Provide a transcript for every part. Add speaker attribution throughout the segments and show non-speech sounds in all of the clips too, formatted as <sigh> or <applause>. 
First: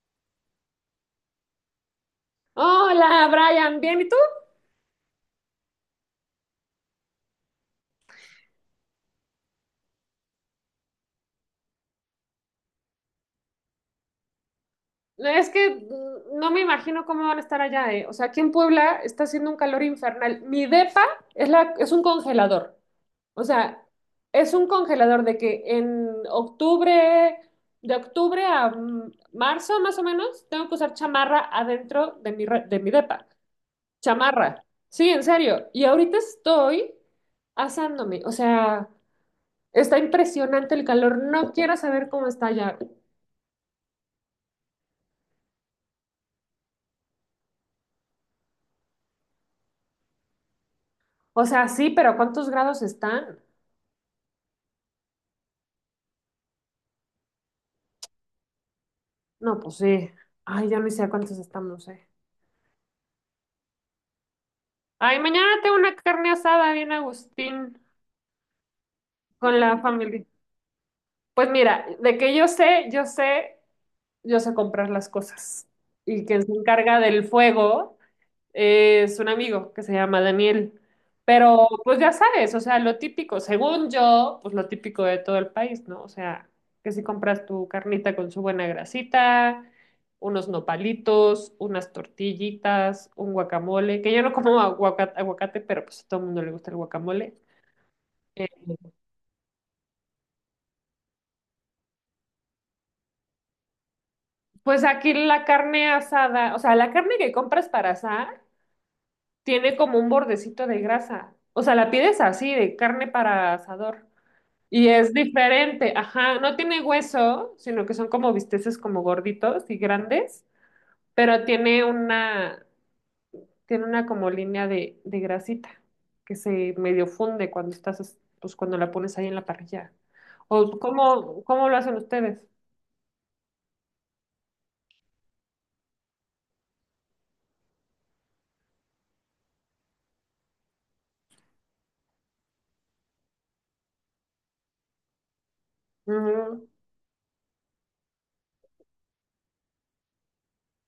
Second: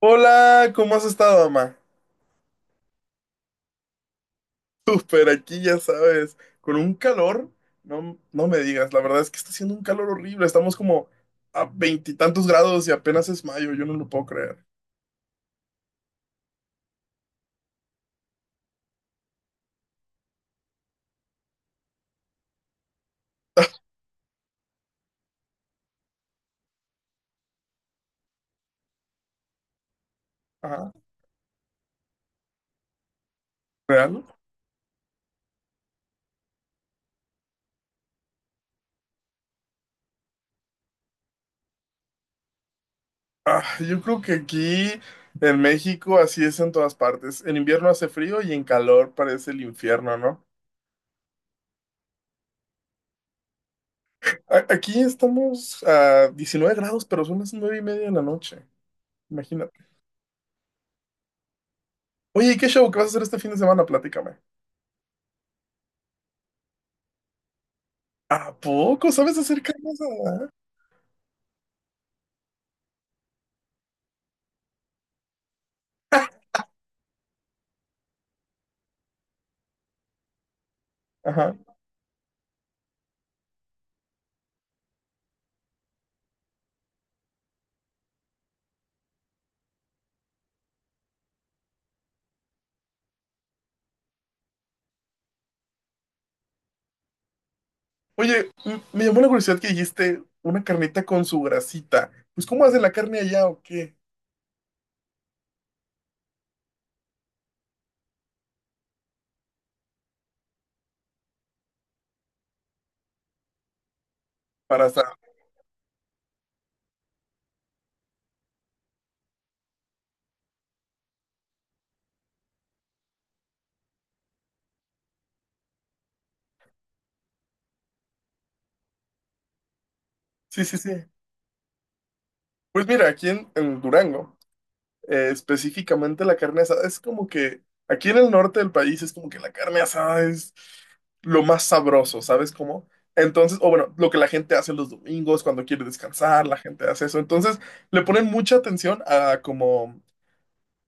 Speaker 1: Hola, ¿cómo has estado, mamá?
Speaker 2: Hola, Brian, bien, ¿y tú?
Speaker 1: Súper, aquí ya sabes, con un calor, no, no me digas, la verdad es que está haciendo un calor horrible, estamos como a veintitantos grados y apenas es mayo, yo no lo puedo creer.
Speaker 2: Es que no me imagino cómo van a estar allá, ¿eh? O sea, aquí en Puebla está haciendo un calor infernal. Mi depa es un congelador. O sea, es un congelador de que en octubre, de octubre a marzo más o menos, tengo que
Speaker 1: Ajá,
Speaker 2: usar chamarra adentro de de mi depa.
Speaker 1: ¿real?
Speaker 2: Chamarra. Sí, en serio. Y ahorita estoy asándome. O sea, está impresionante el calor. No quiero saber cómo está allá.
Speaker 1: Ah, yo creo que aquí en México así es en todas partes, en invierno hace frío y en calor parece el infierno, ¿no?
Speaker 2: O sea, sí, pero ¿cuántos grados están?
Speaker 1: Aquí estamos a 19 grados, pero son las 9:30 de la noche,
Speaker 2: No, pues
Speaker 1: imagínate.
Speaker 2: sí. Ay, ya no sé a cuántos estamos, eh.
Speaker 1: Oye, ¿y qué show que vas a hacer este fin de semana? Platícame.
Speaker 2: Ay, mañana tengo una carne asada bien Agustín
Speaker 1: ¿A poco sabes
Speaker 2: con
Speaker 1: hacer
Speaker 2: la
Speaker 1: carne
Speaker 2: familia.
Speaker 1: asada?
Speaker 2: Pues mira, de que yo sé, yo sé, yo sé comprar las cosas. Y quien se encarga del fuego es un amigo que se llama Daniel.
Speaker 1: Ajá.
Speaker 2: Pero pues ya sabes, o sea, lo típico, según yo, pues lo típico de todo el país, ¿no? O sea, que si compras tu carnita con su buena grasita, unos nopalitos, unas tortillitas, un guacamole, que yo no como aguacate, pero pues a todo el mundo le gusta el guacamole. Eh,
Speaker 1: Oye, me llamó la curiosidad que dijiste una carnita con su grasita. Pues, ¿cómo hacen la carne allá o qué?
Speaker 2: pues aquí la carne asada, o sea, la carne que compras para asar tiene como un bordecito de grasa. O sea, la pides así, de carne para asador.
Speaker 1: Para
Speaker 2: Y
Speaker 1: asar.
Speaker 2: es diferente, ajá, no tiene hueso, sino que son como bisteces como gorditos y grandes, pero tiene una como línea de grasita que se medio funde cuando pues cuando la pones ahí en la parrilla.
Speaker 1: Sí, sí,
Speaker 2: ¿O
Speaker 1: sí.
Speaker 2: cómo lo hacen ustedes?
Speaker 1: Pues mira, aquí en Durango, específicamente la carne asada es como que, aquí en el norte del país es como que la carne asada es lo más sabroso, ¿sabes cómo? Entonces, o bueno, lo que la gente hace los domingos cuando quiere descansar, la
Speaker 2: Ujú.
Speaker 1: gente hace eso. Entonces, le ponen mucha atención a como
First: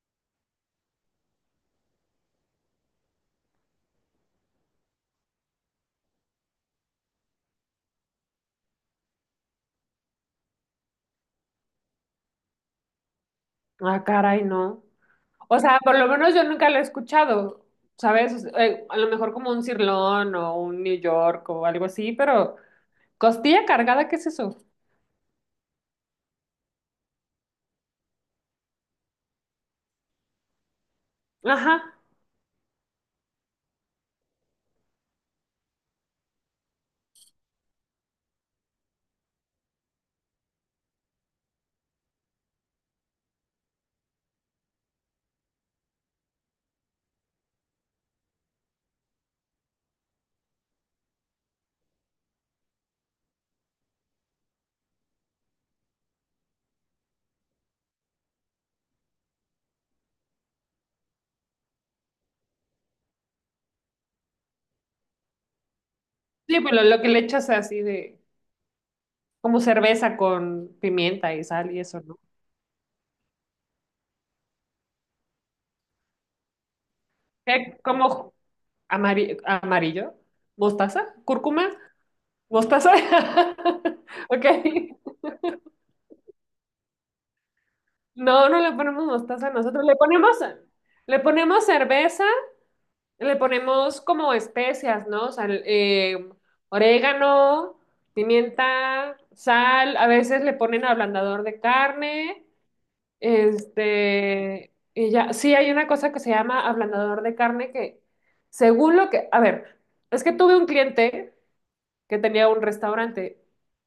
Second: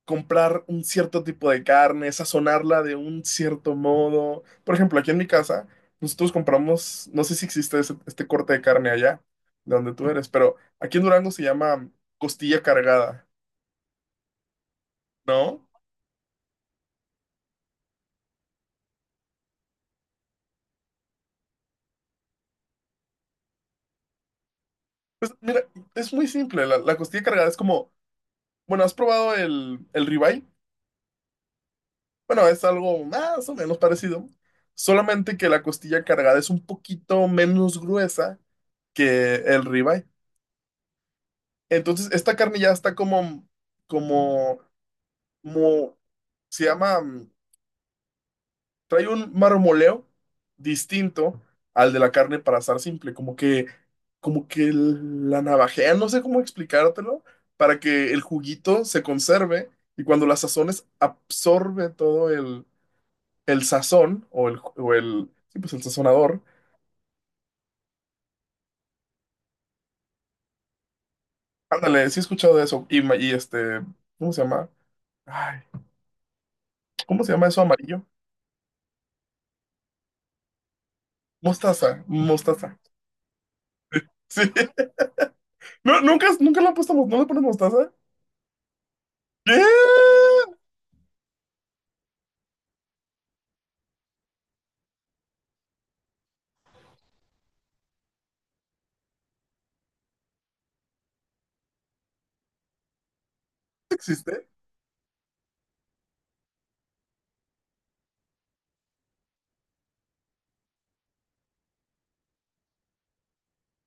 Speaker 1: comprar un cierto tipo de carne, sazonarla de un cierto modo. Por ejemplo, aquí en mi casa, nosotros compramos, no sé si existe este corte de carne allá, de donde tú eres, pero aquí en Durango se llama costilla cargada,
Speaker 2: Ah, caray, no. O
Speaker 1: ¿no?
Speaker 2: sea, por lo menos yo nunca lo he escuchado, ¿sabes? O sea, a lo mejor como un cirlón o un New York o algo así, pero costilla cargada, ¿qué es eso?
Speaker 1: Pues mira, es muy simple, la costilla cargada es como, bueno, ¿has probado el ribeye?
Speaker 2: Ajá.
Speaker 1: Bueno, es algo más o menos parecido, solamente que la costilla cargada es un poquito menos gruesa que el ribeye. Entonces, esta carne ya está como como mo- se llama, mm, trae un marmoleo distinto al de la carne para asar simple, como que la navajean, no sé cómo explicártelo, para que el juguito se conserve y cuando la sazones absorbe todo el sazón o el, sí, pues el sazonador.
Speaker 2: Sí, pero lo que le echas así de, como cerveza con pimienta y sal y eso,
Speaker 1: Ándale,
Speaker 2: ¿no?
Speaker 1: sí he escuchado de eso. Y, y este, ¿cómo se llama? Ay, ¿cómo se llama eso
Speaker 2: ¿Qué?
Speaker 1: amarillo?
Speaker 2: ¿Cómo? Amarillo, mostaza, cúrcuma,
Speaker 1: Mostaza, mostaza.
Speaker 2: mostaza. <laughs>
Speaker 1: Sí.
Speaker 2: Ok.
Speaker 1: <laughs> No, nunca, nunca le han puesto, no le ponen mostaza.
Speaker 2: No, no le ponemos mostaza,
Speaker 1: ¿Qué?
Speaker 2: nosotros le ponemos cerveza, le ponemos como especias, ¿no? O sea, orégano, pimienta, sal, a veces le ponen ablandador de carne.
Speaker 1: ¿Existe?
Speaker 2: Este, y ya, sí hay una cosa que se llama ablandador de carne que, según lo que, a ver, es que tuve un cliente que tenía un restaurante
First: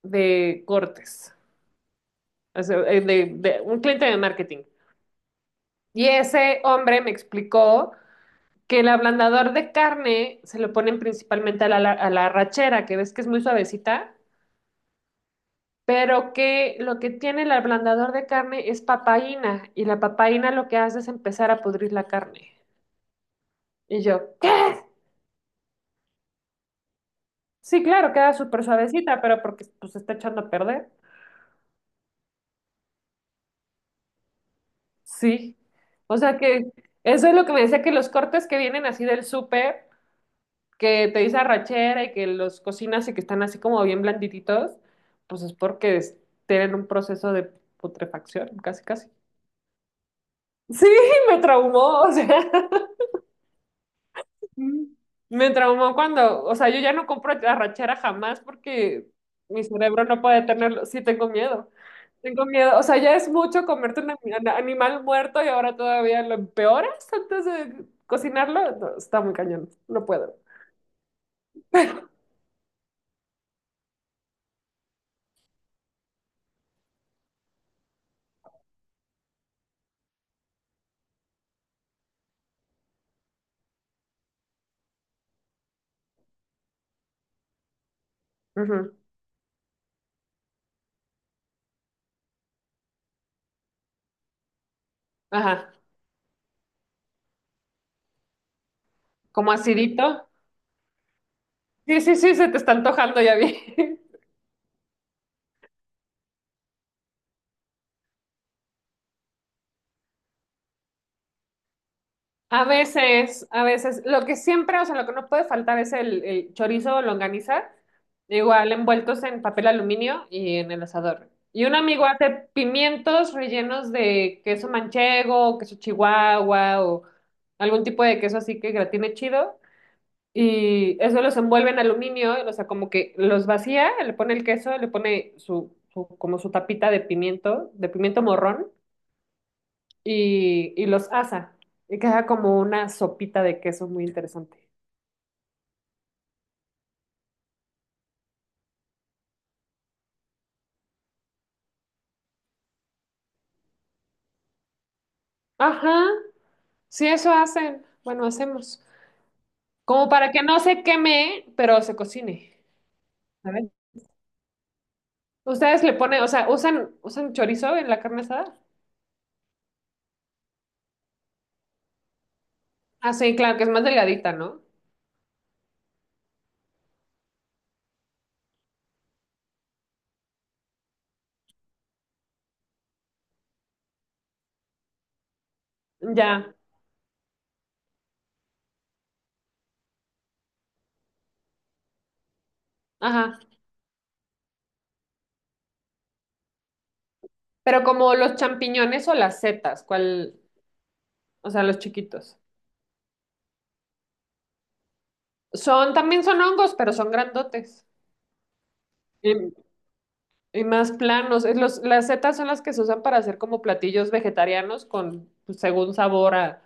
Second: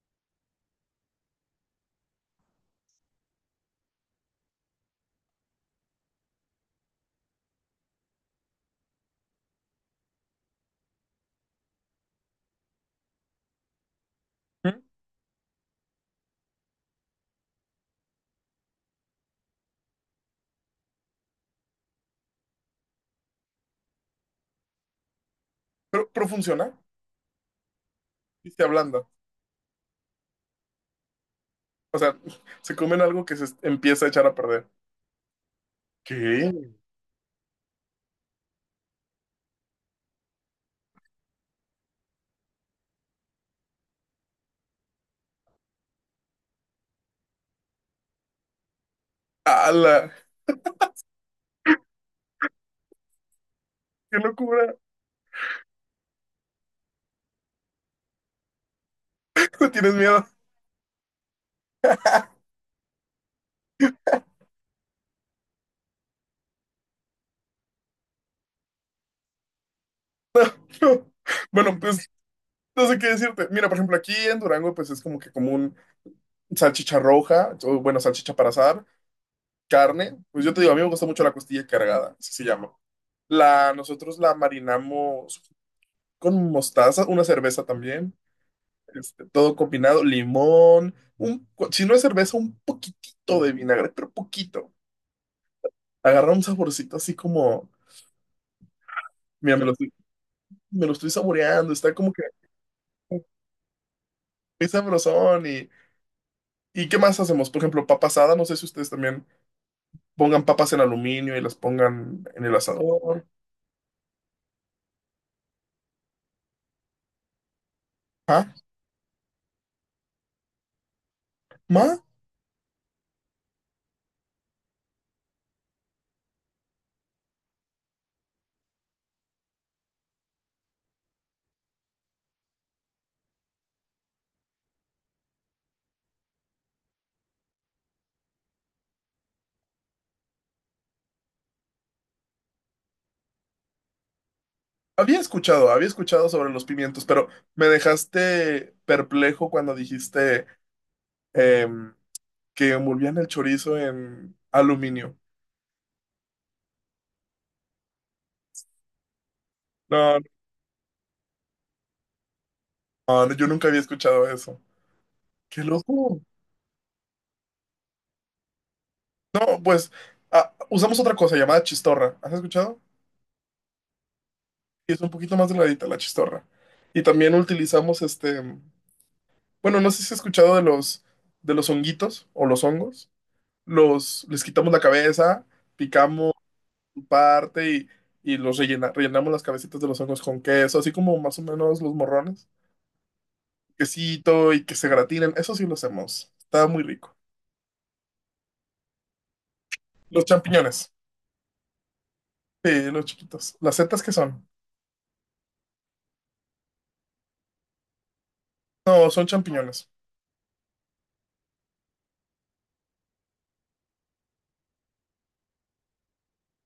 Speaker 2: de cortes, o sea, de, un cliente de marketing. Y ese hombre me explicó que el ablandador de carne se lo ponen principalmente a a la arrachera, que ves que es muy suavecita,
Speaker 1: ¿Mm?
Speaker 2: pero que lo que tiene el ablandador de carne es papaína, y la papaína lo que hace es empezar a pudrir la carne. Y yo, ¿qué?
Speaker 1: Pero funciona
Speaker 2: Sí, claro, queda
Speaker 1: y se
Speaker 2: súper
Speaker 1: ablanda.
Speaker 2: suavecita, pero porque pues se está echando a perder.
Speaker 1: O sea, <laughs> se comen algo que empieza a echar a perder.
Speaker 2: Sí. O sea
Speaker 1: ¿Qué?
Speaker 2: que eso es lo que me decía que los cortes que vienen así del súper, que te dice arrachera y que los cocinas y que están así como bien blandititos, pues es tienen un proceso de putrefacción, casi casi.
Speaker 1: ¡Hala!
Speaker 2: Sí, <laughs> me traumó, o sea.
Speaker 1: ¡Qué locura!
Speaker 2: Mm. Me traumó cuando, o sea, yo ya no compro arrachera jamás porque mi
Speaker 1: <laughs> ¿Tienes
Speaker 2: cerebro no
Speaker 1: miedo? <laughs>
Speaker 2: puede tenerlo. Sí, tengo miedo. Tengo miedo. O sea, ya es mucho comerte un animal muerto y ahora todavía lo empeoras antes de cocinarlo. No, está muy cañón. No puedo.
Speaker 1: No. Bueno, pues no sé qué decirte. Mira, por ejemplo, aquí en Durango, pues es como que común salchicha roja, o bueno, salchicha para asar, carne. Pues yo te digo, a mí me gusta mucho la costilla cargada, así se llama. La, nosotros la marinamos con mostaza, una cerveza también.
Speaker 2: Ujú.
Speaker 1: Este, todo combinado, limón, un, si no es cerveza, un poquitito de vinagre, pero poquito.
Speaker 2: Ajá.
Speaker 1: Agarra un saborcito así como,
Speaker 2: Como
Speaker 1: mira,
Speaker 2: acidito.
Speaker 1: me lo estoy saboreando, está
Speaker 2: Sí,
Speaker 1: como
Speaker 2: sí,
Speaker 1: que
Speaker 2: sí, se te está antojando, ya vi.
Speaker 1: es sabrosón. Y, ¿y qué más hacemos? Por ejemplo, papa asada, no sé si ustedes también pongan papas en aluminio y las pongan en el asador.
Speaker 2: A veces, lo que siempre, o sea, lo que no puede faltar es el chorizo o longaniza,
Speaker 1: ¿Ah?
Speaker 2: igual envueltos en papel aluminio y en el asador. Y un
Speaker 1: ¿Ma?
Speaker 2: amigo hace pimientos rellenos de queso manchego, queso chihuahua o algún tipo de queso así que gratine chido. Y eso los envuelve en aluminio, o sea, como que los vacía, le pone el queso, le pone su como su tapita de pimiento morrón y los asa. Y queda como una sopita de queso muy interesante.
Speaker 1: Había escuchado sobre los pimientos, pero me dejaste perplejo cuando dijiste em, que envolvían el chorizo en aluminio.
Speaker 2: Ajá, sí, eso hacen. Bueno, hacemos. Como
Speaker 1: No,
Speaker 2: para que no se queme, pero se cocine.
Speaker 1: ah, no, yo nunca
Speaker 2: Saben
Speaker 1: había escuchado eso. ¡Qué
Speaker 2: Ustedes le
Speaker 1: loco!
Speaker 2: ponen, o sea, usan chorizo en la carne asada.
Speaker 1: No, pues ah, usamos otra cosa llamada chistorra. ¿Has escuchado?
Speaker 2: Ah, sí, claro, que es más delgadita, ¿no?
Speaker 1: Y es un poquito más delgadita la chistorra. Y también utilizamos este. Bueno, no sé si has escuchado de los honguitos o los hongos. Los, les quitamos la cabeza, picamos
Speaker 2: Ya,
Speaker 1: su parte y los rellenamos las cabecitas de los hongos con queso, así como más o menos los morrones.
Speaker 2: ajá.
Speaker 1: Quesito y que se gratinen. Eso sí lo hacemos. Está muy rico.
Speaker 2: Pero como los champiñones o las setas,
Speaker 1: Los
Speaker 2: ¿cuál?
Speaker 1: champiñones.
Speaker 2: O sea, los chiquitos.
Speaker 1: Sí, los chiquitos. ¿Las setas qué son?
Speaker 2: Son, también son hongos, pero son grandotes.
Speaker 1: No, son
Speaker 2: Eh,
Speaker 1: champiñones.
Speaker 2: Y más planos. Es las setas son las que se usan para hacer como platillos vegetarianos con, pues, según sabor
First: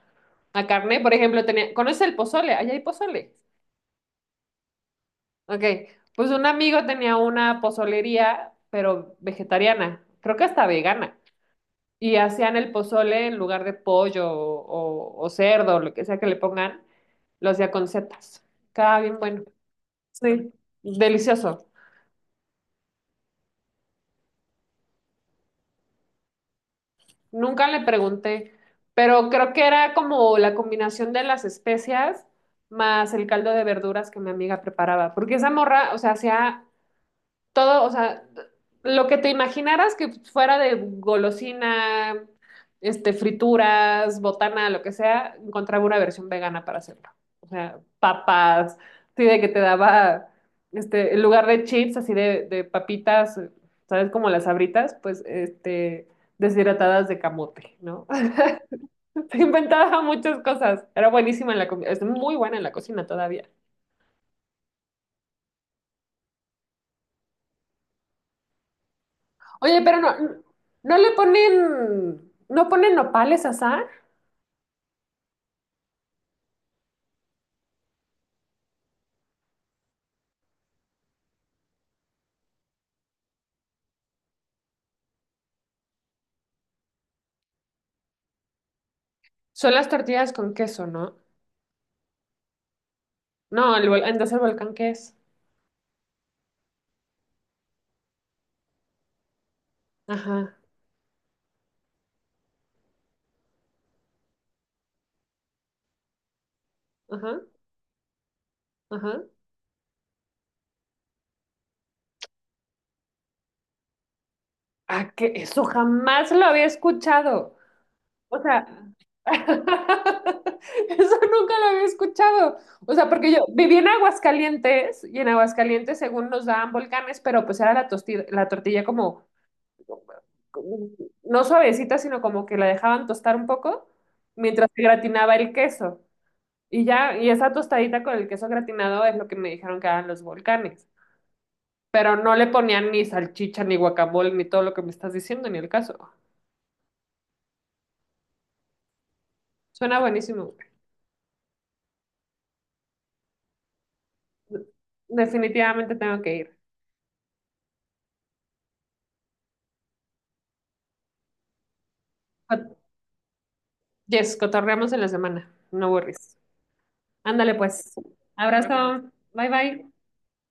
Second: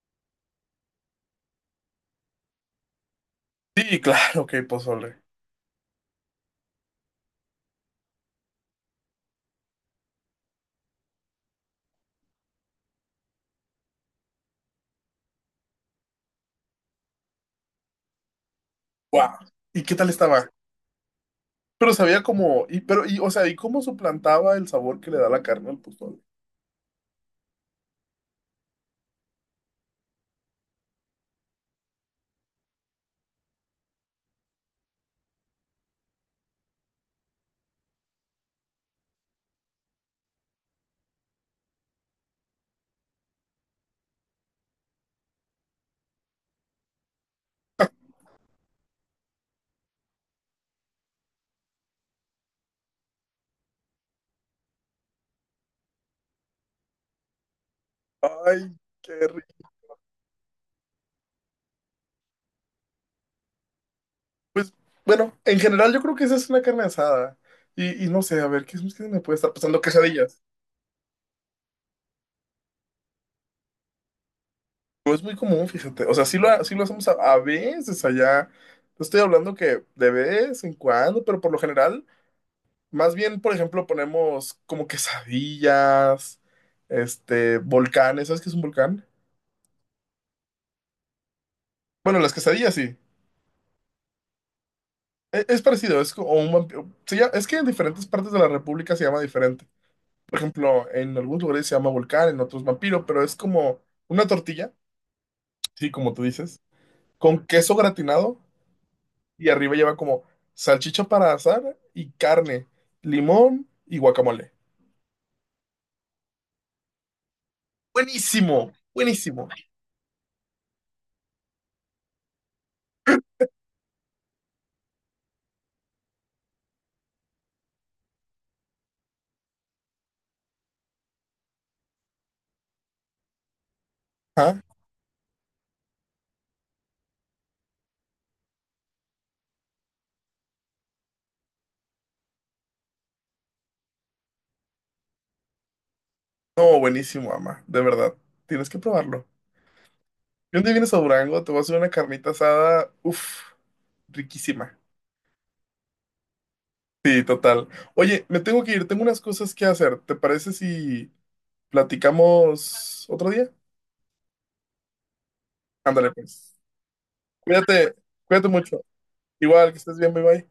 Speaker 2: a carne. Por ejemplo, tenía, ¿conoces el pozole? Allá hay pozole.
Speaker 1: Sí, claro que pozole.
Speaker 2: Ok. Pues un amigo tenía una pozolería, pero vegetariana. Creo que hasta vegana. Y hacían el pozole en lugar de pollo o cerdo, lo que sea que le pongan, lo hacía con setas. Estaba bien
Speaker 1: ¡Wow!
Speaker 2: bueno.
Speaker 1: ¿Y qué tal estaba?
Speaker 2: Sí. Delicioso.
Speaker 1: Pero sabía como, y pero, y, o sea, ¿y cómo suplantaba el sabor que le da la carne al pozole?
Speaker 2: Nunca le pregunté, pero creo que era como la combinación de las especias más el caldo de verduras que mi amiga preparaba, porque esa morra, o sea, hacía todo, o sea, lo que te imaginaras que fuera de golosina, este, frituras, botana, lo que sea, encontraba una versión vegana para hacerlo. O sea, papas, así de que te daba, este, en lugar de chips, así de papitas, ¿sabes? Como las Sabritas, pues, este, deshidratadas de camote, ¿no? <laughs>
Speaker 1: Ay, qué
Speaker 2: Se
Speaker 1: rico.
Speaker 2: inventaba muchas cosas. Era buenísima en la comida, es muy buena en la cocina todavía.
Speaker 1: Pues, bueno, en general yo creo que esa es una carne asada. Y no sé, a ver, ¿qué, qué me puede estar pasando?
Speaker 2: Oye, pero no,
Speaker 1: Quesadillas.
Speaker 2: no le ponen, no ponen nopales a asar.
Speaker 1: No es muy común, fíjate. O sea, sí lo hacemos a veces allá. No, estoy hablando que de vez en cuando, pero por lo general, más bien, por ejemplo, ponemos como quesadillas, este, volcanes. ¿Sabes qué es un volcán?
Speaker 2: Son las tortillas con queso, ¿no?
Speaker 1: Bueno, las quesadillas sí.
Speaker 2: No, entonces el volcán qué es.
Speaker 1: Es parecido, es como un vampiro. Es que en diferentes partes de la República se llama diferente. Por
Speaker 2: Ajá,
Speaker 1: ejemplo, en algunos lugares se llama volcán, en otros vampiro, pero es como una tortilla, sí, como tú dices,
Speaker 2: ajá,
Speaker 1: con queso gratinado
Speaker 2: ajá.
Speaker 1: y arriba lleva como salchicha para asar y carne, limón y guacamole.
Speaker 2: Ah, que eso jamás lo había escuchado. O sea,
Speaker 1: Buenísimo,
Speaker 2: <laughs>
Speaker 1: buenísimo.
Speaker 2: eso nunca lo había escuchado. O sea, porque yo viví en Aguascalientes y en Aguascalientes, según nos daban volcanes, pero pues era la tortilla como no suavecita, sino como que la dejaban tostar un poco mientras se gratinaba el queso. Y ya, y esa tostadita con el queso gratinado es lo que me dijeron que eran los volcanes. Pero no le ponían ni salchicha, ni guacamole, ni todo lo que me estás diciendo, ni el caso.
Speaker 1: No, buenísimo, ama, de verdad. Tienes que probarlo.
Speaker 2: Suena buenísimo.
Speaker 1: Y un día vienes a Durango, te voy a hacer una carnita asada, uff, riquísima.
Speaker 2: Definitivamente tengo que ir.
Speaker 1: Sí, total. Oye, me tengo que ir, tengo unas cosas que hacer. ¿Te parece si
Speaker 2: Cot-
Speaker 1: platicamos otro día?
Speaker 2: Yes, cotorreamos en la semana. No
Speaker 1: Ándale,
Speaker 2: worries.
Speaker 1: pues.
Speaker 2: Ándale pues.
Speaker 1: Cuídate, cuídate mucho.
Speaker 2: Abrazo. Bye
Speaker 1: Igual, que
Speaker 2: bye.
Speaker 1: estés bien, bye bye.